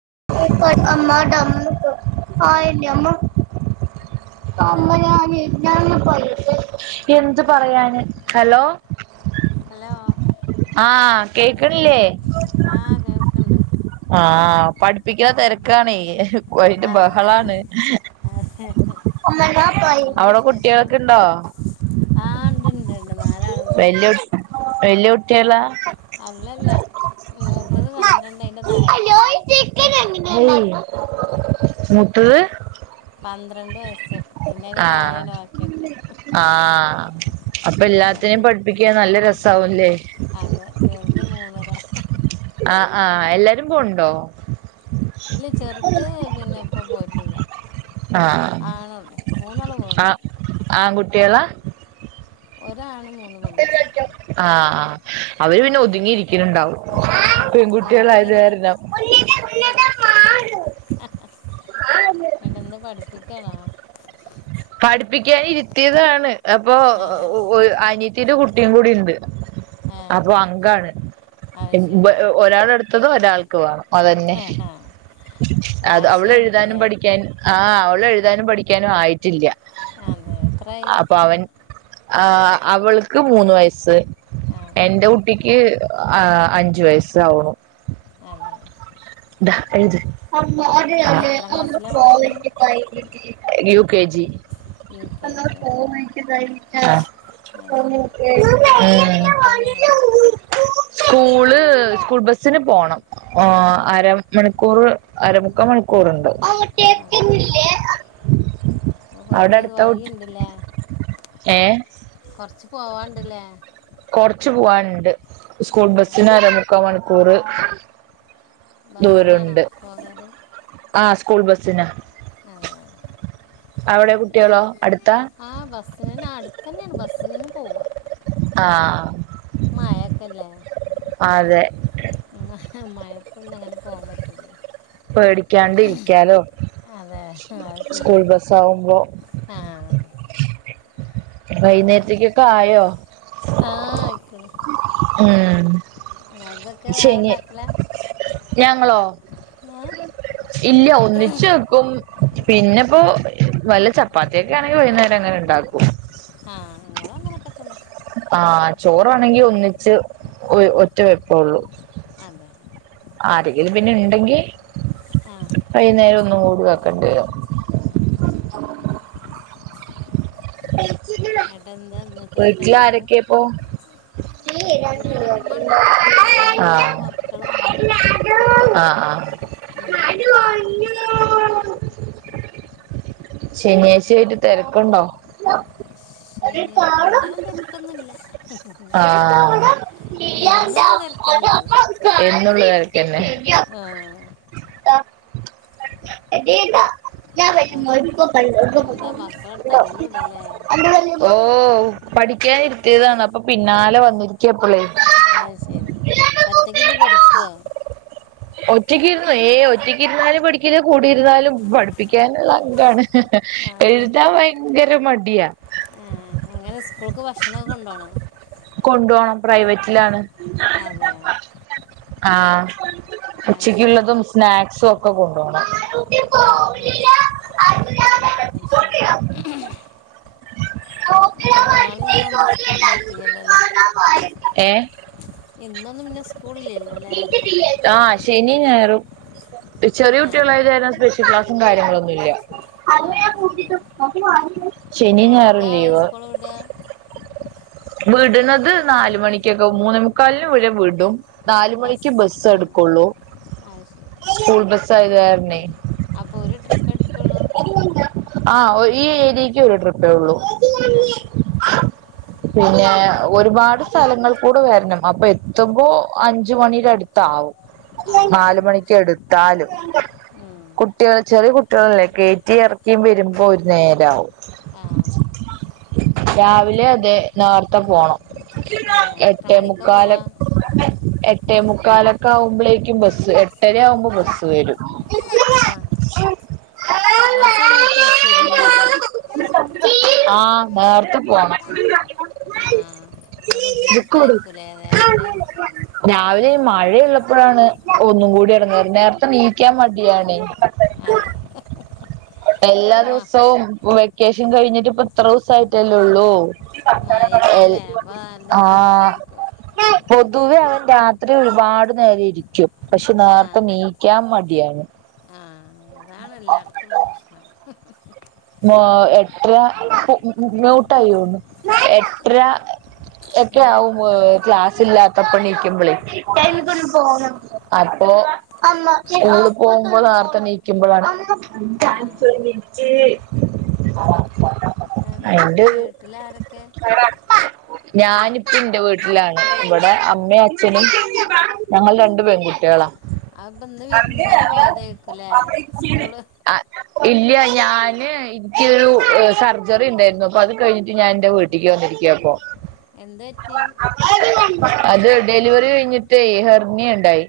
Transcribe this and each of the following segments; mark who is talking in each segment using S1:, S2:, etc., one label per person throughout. S1: [unintelligible] [unintelligible] [unintelligible]
S2: Hello
S1: എന്ത് പറയാന് hello
S2: hello
S1: ആ കേക്കണില്ല്യെ
S2: ആ കേൾക്കുന്നുണ്ട്
S1: ആ പഠിപ്പിക്കാ തെരക്കാണെ ഒയ്ന്റെ
S2: അതെ
S1: ബഹളാണ്
S2: അതെ എന്താ
S1: അവടെ
S2: വിശേഷം
S1: കുട്ട്യോക്കിണ്ടോ
S2: ആ ഉണ്ട് ഉണ്ട് ഉണ്ട് നാലാളുണ്ട്
S1: ബല്യ വല്യുട്ടിളാ
S2: അല്ലല്ല മൂത്തത് പന്ത്രണ്ട് അയി- തായെ
S1: ഹലോ ചിക്കൻ എങ്ങനെ മൂത്തത്
S2: പന്ത്രണ്ട് വയസ് സ് അയിന്റെക്കെ
S1: ആ
S2: തായെയാണ് ബാക്കിയൊക്കെ
S1: അപ്പെല്ലാത്തിനേം
S2: ചെറുത്
S1: പഠിപ്പിക്കാ നല്ലരസാവുല്ലേ
S2: അതെ ചെറുത് മൂന്നര
S1: ആ ആ എല്ലാരുംപോണ്ടോ
S2: ഇല്ല ചെറ്ത് പിന്നെ ഇപ്പ പോയിട്ടില്ല
S1: ആഹ്
S2: ആളൊണ്ടൊ മൂന്നാള്പോവ്ണ്ടൊ
S1: ട്ട്യാള
S2: ഒരാണ് മൂ
S1: [unintelligible] ആ ആ അവര്പിന്നെ ഒതുങ്ങിയിരിക്കണുണ്ടാവും
S2: അതെ നിങ്ങൾക്ക് എങ്ങനെ
S1: പെങ്കുട്ടിളായതുകാരണം
S2: ക്കണാ
S1: കേറി ഇരിത്തീതാണ് അപ്പൊ
S2: അതെ
S1: ഒഒഒഒഒര് അനി ചിരുകുട്ടിയുങ്കൂടിഇണ്ട്
S2: ആ
S1: അതുഅങ്കാണ്
S2: അത് ശരി
S1: [unintelligible] ഒരാളെടു സുഖവൊരാൾക്കുവാ അതന്നേ
S2: ആ ഹാ
S1: അത് അവളെഴുതാനും
S2: വാശിയായിരിക്കുമല്ലേ
S1: പഠിക്കാനും ആ അവളെഴുതാനും പഠിക്കാനുആയി ചില്ല്യാ
S2: അതേ എത്രായി
S1: ആ അവ്ള്ക്ക് മൂന്നുവയസ്സ്
S2: ആ
S1: എൻ്റെകുട്ടിക്ക് ഈ അഅ അഞ്ചുവയസ്സെആവൊള്ളൂ
S2: അതേ
S1: ദാഹ് എഴുത്
S2: എത്രാം ക്ലാസ്സിലാണ് പഠിക്കുന്നത്
S1: യൂകേജി
S2: യു കെ ജി ആ അത് ശരി എവിടെ
S1: ആ
S2: സ്കൂളൊക്കെ അടുത്ത് തന്നെയാണോ
S1: സ്കൂള് സ്കൂൾബെസ്സിനു പോണം ഓഅ
S2: അതെ
S1: അര മണിക്കൂറ് അരമുക്കാമണിക്കൂറ്ണ്ട്
S2: അതേ
S1: അവിടെ
S2: കൊർച്ചിത്
S1: അടുത്ത കുട്ടി
S2: വൈകീണ്ട്ല്ലേ
S1: ഏ
S2: കൊർച് പോവാണ്ട്ല്ലേ
S1: കൊറച്ച് പോവാൻണ്ട്
S2: അതെ
S1: സ്കൂൾബെസ്സിന് അരമുക്കാമണിക്കൂറ്
S2: ബസ്സ്നാണോ പോകാല്
S1: ആ സ്കൂൾ ബെസ്സിനാ
S2: അതേ
S1: കുട്ടികളോ അടുത്താ
S2: ആ ബസ്സിനന്നാടുത്ത്ന്നെയാണ് ബസ്സ് സിനന്നെ പോവാ
S1: ആ
S2: മയ്ഏത്തല്ലേ
S1: അതേ
S2: ആ മയേത്തൊന്നുഅങ്ങനെ പോംപറ്റൂലേ
S1: പേടിക്കാണ്ടിരിക്കാലോ
S2: അതെ അത് ശരിയാണ്
S1: സ്കൂൾബെസ്സാവുമ്പൊ
S2: അങ്ങനെ ഒക്കെ,
S1: ആയോ
S2: ആഹ് ആയി
S1: ഉം
S2: വേറെ
S1: ശനി
S2: ഉണ്ടാക്കലാ
S1: ഞങ്ങളോ
S2: ആ
S1: ഇല്ല ഒന്നിച് വെക്കും പിന്നെപ്പോ
S2: ആ
S1: വല്ല ചപ്പാത്തിക്കെ ണെങ്കി വൈകുന്നേരം അങ്ങനെ ഉണ്ടാക്കും.
S2: ആഹ്, അങ്ങളും അങ്ങനൊക്കത്തന്നേ.
S1: ആ ചോറാണെങ്കി ഒന്നിച്ച് ഒ ഒറ്റ വെപ്പള്ളൂ.
S2: അതെ
S1: ആരെങ്കിലും. പിന്നെ വേണ്ടെങ്കി
S2: ആ
S1: വൈന്നേരം ഒന്നും കൂട കണ്ട്.
S2: ആ ശരി ഏട്ടാ എന്താ ഇന്നത്തെ
S1: വീട്ടില
S2: സ്പെഷ്യല്
S1: ആരൊക്കെപ്പൊ?
S2: ഇവിടെ ഉമ്മ ഉണ്ട് ഞങ്ങൾ
S1: [unintelligible]
S2: നാല് മക്കൾ ഞാൻ
S1: ആ ആ. ശനിയാഴ്ച ആയിട്ട് തെരക്കുണ്ടോ
S2: ശനി അങ്ങനെ തിരക്കൊന്നുമില്ല
S1: ആ
S2: എന്നുള്ള തിരക്കന്നെ ഉള്ളു
S1: എന്നുള്ള തെരെക്കെന്നെ. [inaudible]
S2: ആ
S1: [unintelligible] [unintelligible]
S2: അതന്നെ എന്താ മക്കളോട് തല്ലിടല്ലേ
S1: ഓ ഓ പഠിക്കാനിരുത്തിയതാണ്, അപ്പൊ പിന്നാലെ വന്നിരിക്കപ്പളേ.
S2: അയ്ശെരി, ഒറ്റക്കിരുന്ന് പഠിക്കുവോ?
S1: ഒറ്റക്കിരുന്നു ഏ ഒറ്റക്കിരുന്ന് ആരാ പഠിക്കല് കൂടര്ന്നാലും പഠിപ്പിക്കാനിള്ളങ്കാണ് എഴുതാൻ ഭയ ത്ര മടിയ.
S2: മ്മ് മ്മ് ങ്ങനെ സ്കൂൾക്ക് ഭക്ഷണം കൊണ്ടോണോ.
S1: കൊണ്ടുപോണം പ്രൈവറ്റിലാണ്
S2: അതെ.
S1: ആ
S2: അത് ശരി
S1: ഉച്ചക്കുള്ളതും സ്നാക്സ് ഒക്കെ കൊണ്ടോണം.
S2: ആ ആ അത് ശരി ഇപ്പം നാളെ ഇന്നൊന്നും സ്കൂൾ ഉണ്ടായിട്ടില്ലല്ലോ അല്ലേ ഇന്നൊന്നും പിന്നെ സ്കൂളില്ലല്ലോ അല്ലേ
S1: ഏ ആ ശെനിം, ഞായറും. ചെറിയ
S2: ആ
S1: കുട്ടികളയിലെതാ സ്പെ ക്ലാസും, കാര്ങ്ങളൊന്നുല്ല.
S2: ആ ശരി. എത്ര
S1: ശനി ഞായറും
S2: മണിക്കാ സ്കൂൾ വിടാ?
S1: വീടുണത് നാല് മണിക്കൊക്കെ മൂന്നെ മുക്കാലിനു ഇവലെ വിടും. നാല് മണിക്ക് ബസ് എടുക്കു ള്ളൂ
S2: അത്
S1: സ്കൂൾബസ് അത് കാരണേ [inaudible]
S2: അപ്പൊ ഒരു ട്രിപ്പ് എടുക്കൊള്ളൂ
S1: ആ ഈ ഏരിയയ്ക്ക് ഒരു ട്രിപ്പേ ഉള്ളൂ
S2: ആ ശരി
S1: [unintelligible] പിന്നെ ഒരുപാട് സ്ഥലങ്ങൾ കൂടെ വരണം അപ്പൊ എത്തുമ്പോൾ അഞ്ചുമണിയുടെ അടുത്ത ആവും.
S2: ആ
S1: നാലുമണിക്ക് എടുത്താലും
S2: ഉം.
S1: കുട്ടികളെ ചെറിയ കുട്ടി- അല്ലേ കയറ്റി ഇറക്കിയും വരുമ്പോൾ ഒരു നേരാവും.
S2: ആഹ്
S1: രാവിലെ അതെ നേർത്തേ പോണം.
S2: ഏ എത്ര
S1: എട്ടേ
S2: മണിക്കാ
S1: മുക്കാൽ
S2: പോവാ
S1: എട്ടേ മു- കാല- ക്കാവുമ്പോഴേക്കും ബസ് എട്ടരാവുമ്പോ ബസ് വരും
S2: ആ ആ സമയത്ത് ബസ് വരും അല്ലേ
S1: ആഹ് നേർത്തെ പോണം
S2: ആ അപ്പോൾ
S1: ബുക്ക് വിട്
S2: ബുദ്ധിമുട്ടായിരിക്കും അല്ലേ രാവിലെ
S1: രാവിലെ മഴ ള്ളപ്പോഴാണ് ഒന്നും കൂടി ഇറങ്ങത് നേരത്തെ നീക്കാൻ മടിയണേ
S2: അതെ [unintelligible]
S1: എല്ലാ
S2: അപ്പം മ
S1: ദിവസവും പൊ യാശം കഴിഞ്ഞിട്ട്പ്പ എത്ര ദിവസം ആട്ടല്ലേ ഉള്ളൂ
S2: മഴയൊക്കെ
S1: എൽ
S2: അല്ലേ അപ്പോൾ നല്ല
S1: ആഹ്
S2: ബുദ്ധിമുട്ടായിരിക്കും
S1: പൊതുവെ രാത്രി ഒരുപാട് എന്തായാലും ഇരിക്കും പക്ഷെ നേരത്തെ
S2: ആഹ്
S1: നീക്കാൻ മടിയാണ്
S2: ആഹ് അതാണ് എല്ലാടത്തുള്ള പ്രശ്നം
S1: ഉം എത്ര മ്യൂട്ടായിോന്ന് എത്ര എക്കെ
S2: ഏ
S1: ആഹ് ക്ലസ് ഇല്ല തപ്പണിക്കുമ്പളി
S2: ആ ശരി
S1: [unintelligible] സ്കൂിൽ പോകുമ്പോ നയിക്കുമ്പോഴാണ്
S2: ആ
S1: [unintelligible] [unintelligible]
S2: എന്ത
S1: അയിന്റെ
S2: എന്നിട്ട്
S1: ഒരു
S2: വീട്ടില ആരൊക്കെ
S1: ഞാനിപ്പ എന്റെ വീട്ടിലാണ് ഇവിടെ
S2: ആ അതെ
S1: അമ്മയും അച്ഛനും ഞങ്ങൾ രണ്ട് പെണ്ണ് കുട്ടികളാ
S2: അ ഇപ്പൊ ഇന്ന് വിരന്ന്ന്നല് പോയതരിക്കൂല്ലേ സ്കൂള്
S1: ആ ഇല്ല ഞാന് എനക്കരു സർജറി ഉണ്ടായിരുന്നു അപ്പൊ അത് കഴിഞ്ഞിട്ട് ഞാൻ എന്റെ വീട്ടിലക്ക് വന്നിരിക്കുവ അപ്പൊ
S2: എന്ത് പറ്റി
S1: [unintelligible] അത് ഡെലിവറി കഴിഞ്ഞിട്ട് ഹെർണിയ ഇണ്ടായി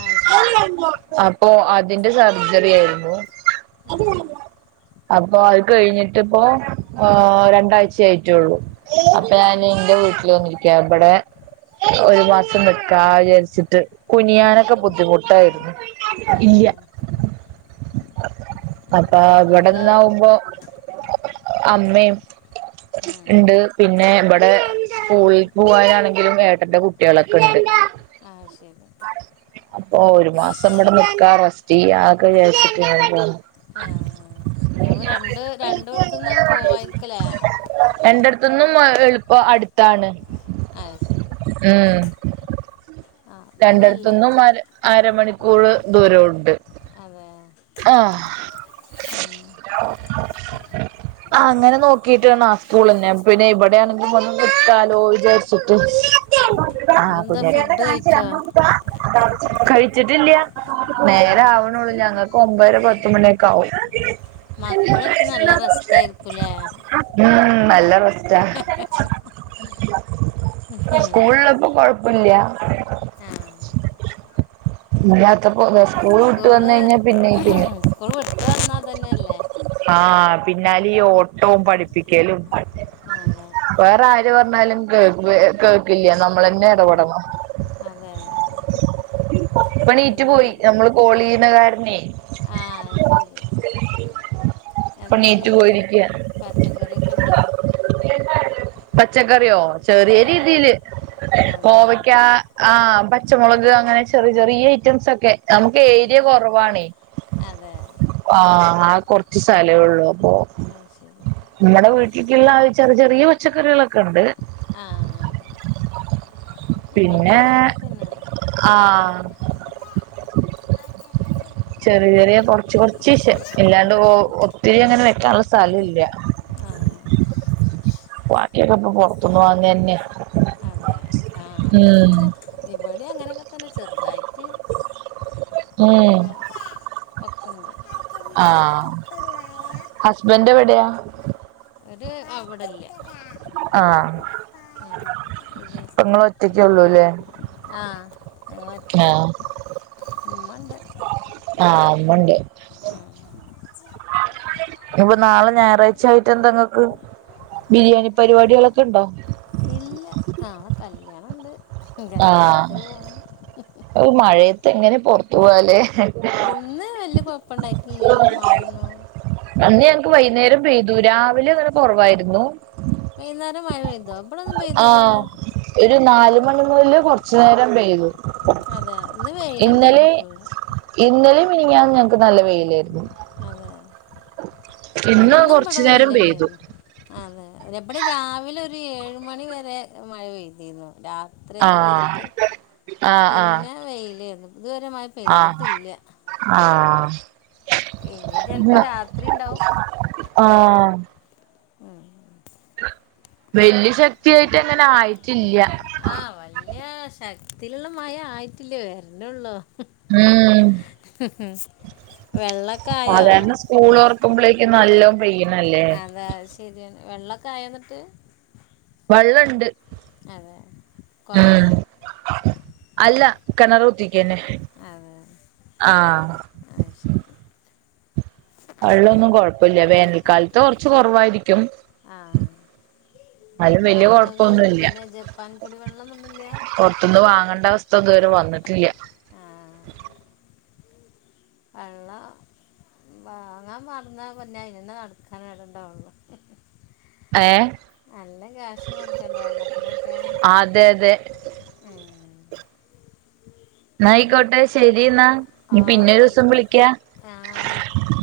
S2: ആ ശരി
S1: അപ്പൊ അതു പിന്നെ സർജറി ആയിരുന്നു
S2: ആ
S1: അപ്പൊ അത് കഴിഞ്ഞിട്ട്പ്പൊ രണ്ടായ്ച് ആയിട്ടുള്ളു അപ്പ
S2: അതെ
S1: ഞാൻ ഇന്റെ വീട്ടിൽ വന്നിരിക്കാർന്നു ഇവിടെ ഒരു മാസം നിക്കാ വിചാരിച്ചിട്ട് കുനിയാൻ
S2: ആ
S1: ഒക്കെ ബുദ്ധിമുട്ട് ആയിരുന്നു
S2: അതെ
S1: ഇല്യ അപ്പ
S2: അത് ശരി
S1: ഇവിടെ-
S2: അതാ
S1: അതാവുമ്പോ- അമ്മെയും
S2: ഉം.
S1: ഇണ്ട് പിന്നെ ഇവിടെ ഇവിടെ സ്കൂള്ക്ക് പോകാണെങ്കിലും ഏട്ടന്റെ കുട്ടികൾ ഒക്കെ ഉണ്ട്
S2: അത് ശെരി
S1: ഓ ഒരു മാസം ഇവിടെ നിക്ക റസ്റ്റ്‌ ചെയ്യാ അതൊക്കെ വിചാരിച്ചിട്ട് ഇങ്ങട്ട് പോന്നതാണ്
S2: ഹേ അപ്പ രണ്ട് രണ്ടോഡിത്തും നിന്നും പോവായിരിക്കുംല്ലെ
S1: ഇവിടന്ന് എളുപ്പം അടുത്താണ്
S2: അത് ശെരി
S1: രണ്ടോടത്തുനിന്നും അര മണിക്കൂർ സ്കൂൾ ദൂരമുണ്ട്
S2: അതെ
S1: ആ
S2: ഉം.
S1: [unintelligible] അങ്ങനെ നോക്കീട്ടു ആണ് സ്കൂളെന്നെ പിന്നെ ഇവിടെ ആണെങ്കിൽ വന്ന് നിക്കാലോ വിചാരിച്ചിട്ട്- ആ
S2: ഇതെന്താ
S1: പുതിയ
S2: ഫുഡ് കഴിച്ചോ
S1: [inaudible] കഴിചിട്ടില്ല
S2: ഉം.
S1: നേരം ആവൂന്നൊള്ളു ഞങ്ങൾക്ക് ഒമ്പത് അര പത്തു മണി ഒക്കെ ആവും
S2: മക്കളയ്റ്റ് നല്ല റസ്റ്റ്‌ ആയിരിക്കും അല്ലെ
S1: ഉം നല്ല റെസ്റ്റാ
S2: ഉം.
S1: സ്കൂൾ ഉള്ളപ്പോ കൊയപ്പല്യ [inaudible]
S2: ആ
S1: [inaudible] ഇല്ലാത്തപ്പോ വേറെ - സ്കൂൾ വിട്ട് വന്ന് കഴിഞ്ഞാൽ എന്നാൽ പിന്നെ [unintelligible]
S2: പ്പവന്നാതനല്ലേ
S1: ആഹ് പിന്നാലെ ഈ ഓട്ടോം പഠിപ്പിക്കലും
S2: അതെ
S1: വേറെആരു പറഞ്ഞാലും കേക്കില്ല നമ്മളെന്നെ എടപെടണം
S2: അതെ
S1: [inaudible] പ്പണീറ്റ്
S2: എന്താ വീ
S1: പോയി നമ്മള് കോള്യ്യിണ കാര [unintelligible]
S2: ആ അത് ശെരി
S1: ഇപ്പ
S2: എന്താ
S1: നീറ്റ്
S2: വീട്ടിൽ
S1: പോയിരിക്ക
S2: പച്ചക്കറിക്കെണ്ടോ
S1: പച്ചക്കറിയോ? ചെറിയാരീതീല്
S2: അതെ
S1: കോവക്ക ആഹ് പച്ചമോളക് അങ്ങനെ ചെറിചെറിയ ഐറ്റംസൊക്കെ നമുക്ക്
S2: ആ
S1: ഏരിയ കൊറവാണെ
S2: അതെ
S1: ആ കൊറ്ച്ച്സ്ഥലേ ഒള്ളൂ അപ്പോ
S2: അത് ശരി
S1: ഇങ്ങടെ വീട്ടി [unintelligible] ളായി ചെറ്ചെറിയ പച്ചക്കറികളൊക്ക്‌ണ്ട്
S2: ആഹ് ആഹ്
S1: പിന്നേ
S2: തന്നെയാണ്
S1: ആഹ് ചെറിയചെറിയ കൊറച്ച്കൊറച്ച് ഷെ അല്ലാണ്ടെ ഒത്തിരിയങ്ങനെ വെക്കാനൊള്ള സ്ഥലവില്ല
S2: ആ
S1: വാക്കിക്കപ്പോ പൊറത്ത്ന്ന് വാങ്ങന്നെയാ
S2: അതെ ആ അതെന്നെ ഇവെടിം അങ്ങനെയൊക്കെത്തന്നെ ചെറുതായിട്ട്
S1: ഉം
S2: മൊ ഒക്കെണ്ട്
S1: ആ ഹസ്ബൻഡ് എവടെയാ
S2: ഓര് അവടല്ല
S1: ആഹ് ഇപ്പങ്ങളൊറ്റകൊള്ളൂ ലെ
S2: ആഹ് ഞങ്ങളൊറ്റക്ക് ഇമ്മണ്ട്
S1: ആഹ് ഇമ്മണ്ട് അപ്പോ നാളെ ഞായറാഴ്ചായിട്ട് എന്താ ഇങ്ങക്ക് ബിരിയാണി പരിപാട്യേളെകെഇണ്ടോ
S2: ഇല്ല നാളെ കൽ ല്യാണണ്ട്
S1: ആഹ് ഒരുമഴേം എങ്ങനെ പൊറ്ത്ത്പോവാലെ
S2: ഇന്ന് വല്യ കൊഴപ്പണ്ടായിട്ടില്ലല്ലോ മഴയൊന്നും
S1: അന്ന് ഞങ്ങക്ക് വൈന്നേരം പെയ്തു രാവിലെ ഇവടെ കൊറവായിരുന്നു
S2: വൈന്നാരം മയപെയ്തോ ഇബടൊന്നും പെയ്തില്ലല്ലോ
S1: നാലുമണി കൊറച്ച് നേരം പെയ്തു
S2: അതെ, ഇന്ന് വെയിലെന്നെര്ന്നു ഫുള്ള്
S1: മിനിയാന്ന് ഞങ്ങൾക്ക് നല്ല വെയിലേർന്നു
S2: അതെ
S1: ഇന്ന്
S2: ഇന്നും
S1: കൊറച്ചു
S2: വടെ
S1: നേരം പെയ്തു
S2: വെയ്‌ലെനെന്നു അതെ ബടെ രാവിലെ ഒര് ഏഴു മണിവരെ മഴ പെയ്തിന്നു രാത്രിക്കെ
S1: ആഹ്
S2: പെയ്തിട്ട് പിന്നെ വെയ്ലേന്നു
S1: ആ ആ ആ
S2: ഇഞ് ചെല് പ്പോ രാത്രിണ്ടാവും
S1: ആഹ് വല്യ ശക്തിയായിട്ടങ്ങനെ ആയിട്ടില്ല
S2: ആ വല്യ ശക് ത്തില്ള്ള മഴ ആയിട്ടില്ല വര് നൊള്ളൂ
S1: ഉം
S2: വെള്ളക്കായോ
S1: ക്കുമ്പളേക്കും നല്ലോം പെയ്യണല്ലേ
S2: അതാ അഅ് ശെര്യാണ് വെള്ളക്കായോന്നിട്ട്
S1: വള്ളണ്ട്
S2: അതെ കോയലാ
S1: അല്ല കെണറ് കുത്തി ണ് ആ
S2: ആ ശരി
S1: വെള്ളാന്നും കൊഴപ്പല്ല വേനൽക്കാലത്ത് കൊറ്ച്ച് കൊറവായിരി
S2: ആ
S1: എന്നാലും വല്യ
S2: അപ്പോ ങ്ങക്ക്
S1: കൊഴപ്പൊന്നുല്ല
S2: പിന്നെ ജപ്പാൻ കുടിവെള്ളൊന്നൊന്നുല്യ
S1: ടാസ്ഥ ത് വരെ വന്നിട്ടില്യ
S2: വള്ളം വാങ്ങാ നടന്നാ പിന്നെ അയ്നന്നെ നടക്കാൻ എടണ്ടാവൊള്ളൂ
S1: ഏ
S2: നല്ല ക്യാഷ് കൊട്ക്കേണ്ടെ വെള്ളത്തിനൊക്കെ
S1: അതെ അതെ
S2: ഏ
S1: ന്നാ ആയിക്കോട്ടെ ശെരിന്നാ നി പിന്നെ
S2: ഓക്കെ
S1: ഒരിസം വിളിക്കാ
S2: ആ ആയിക്കോട്ടെ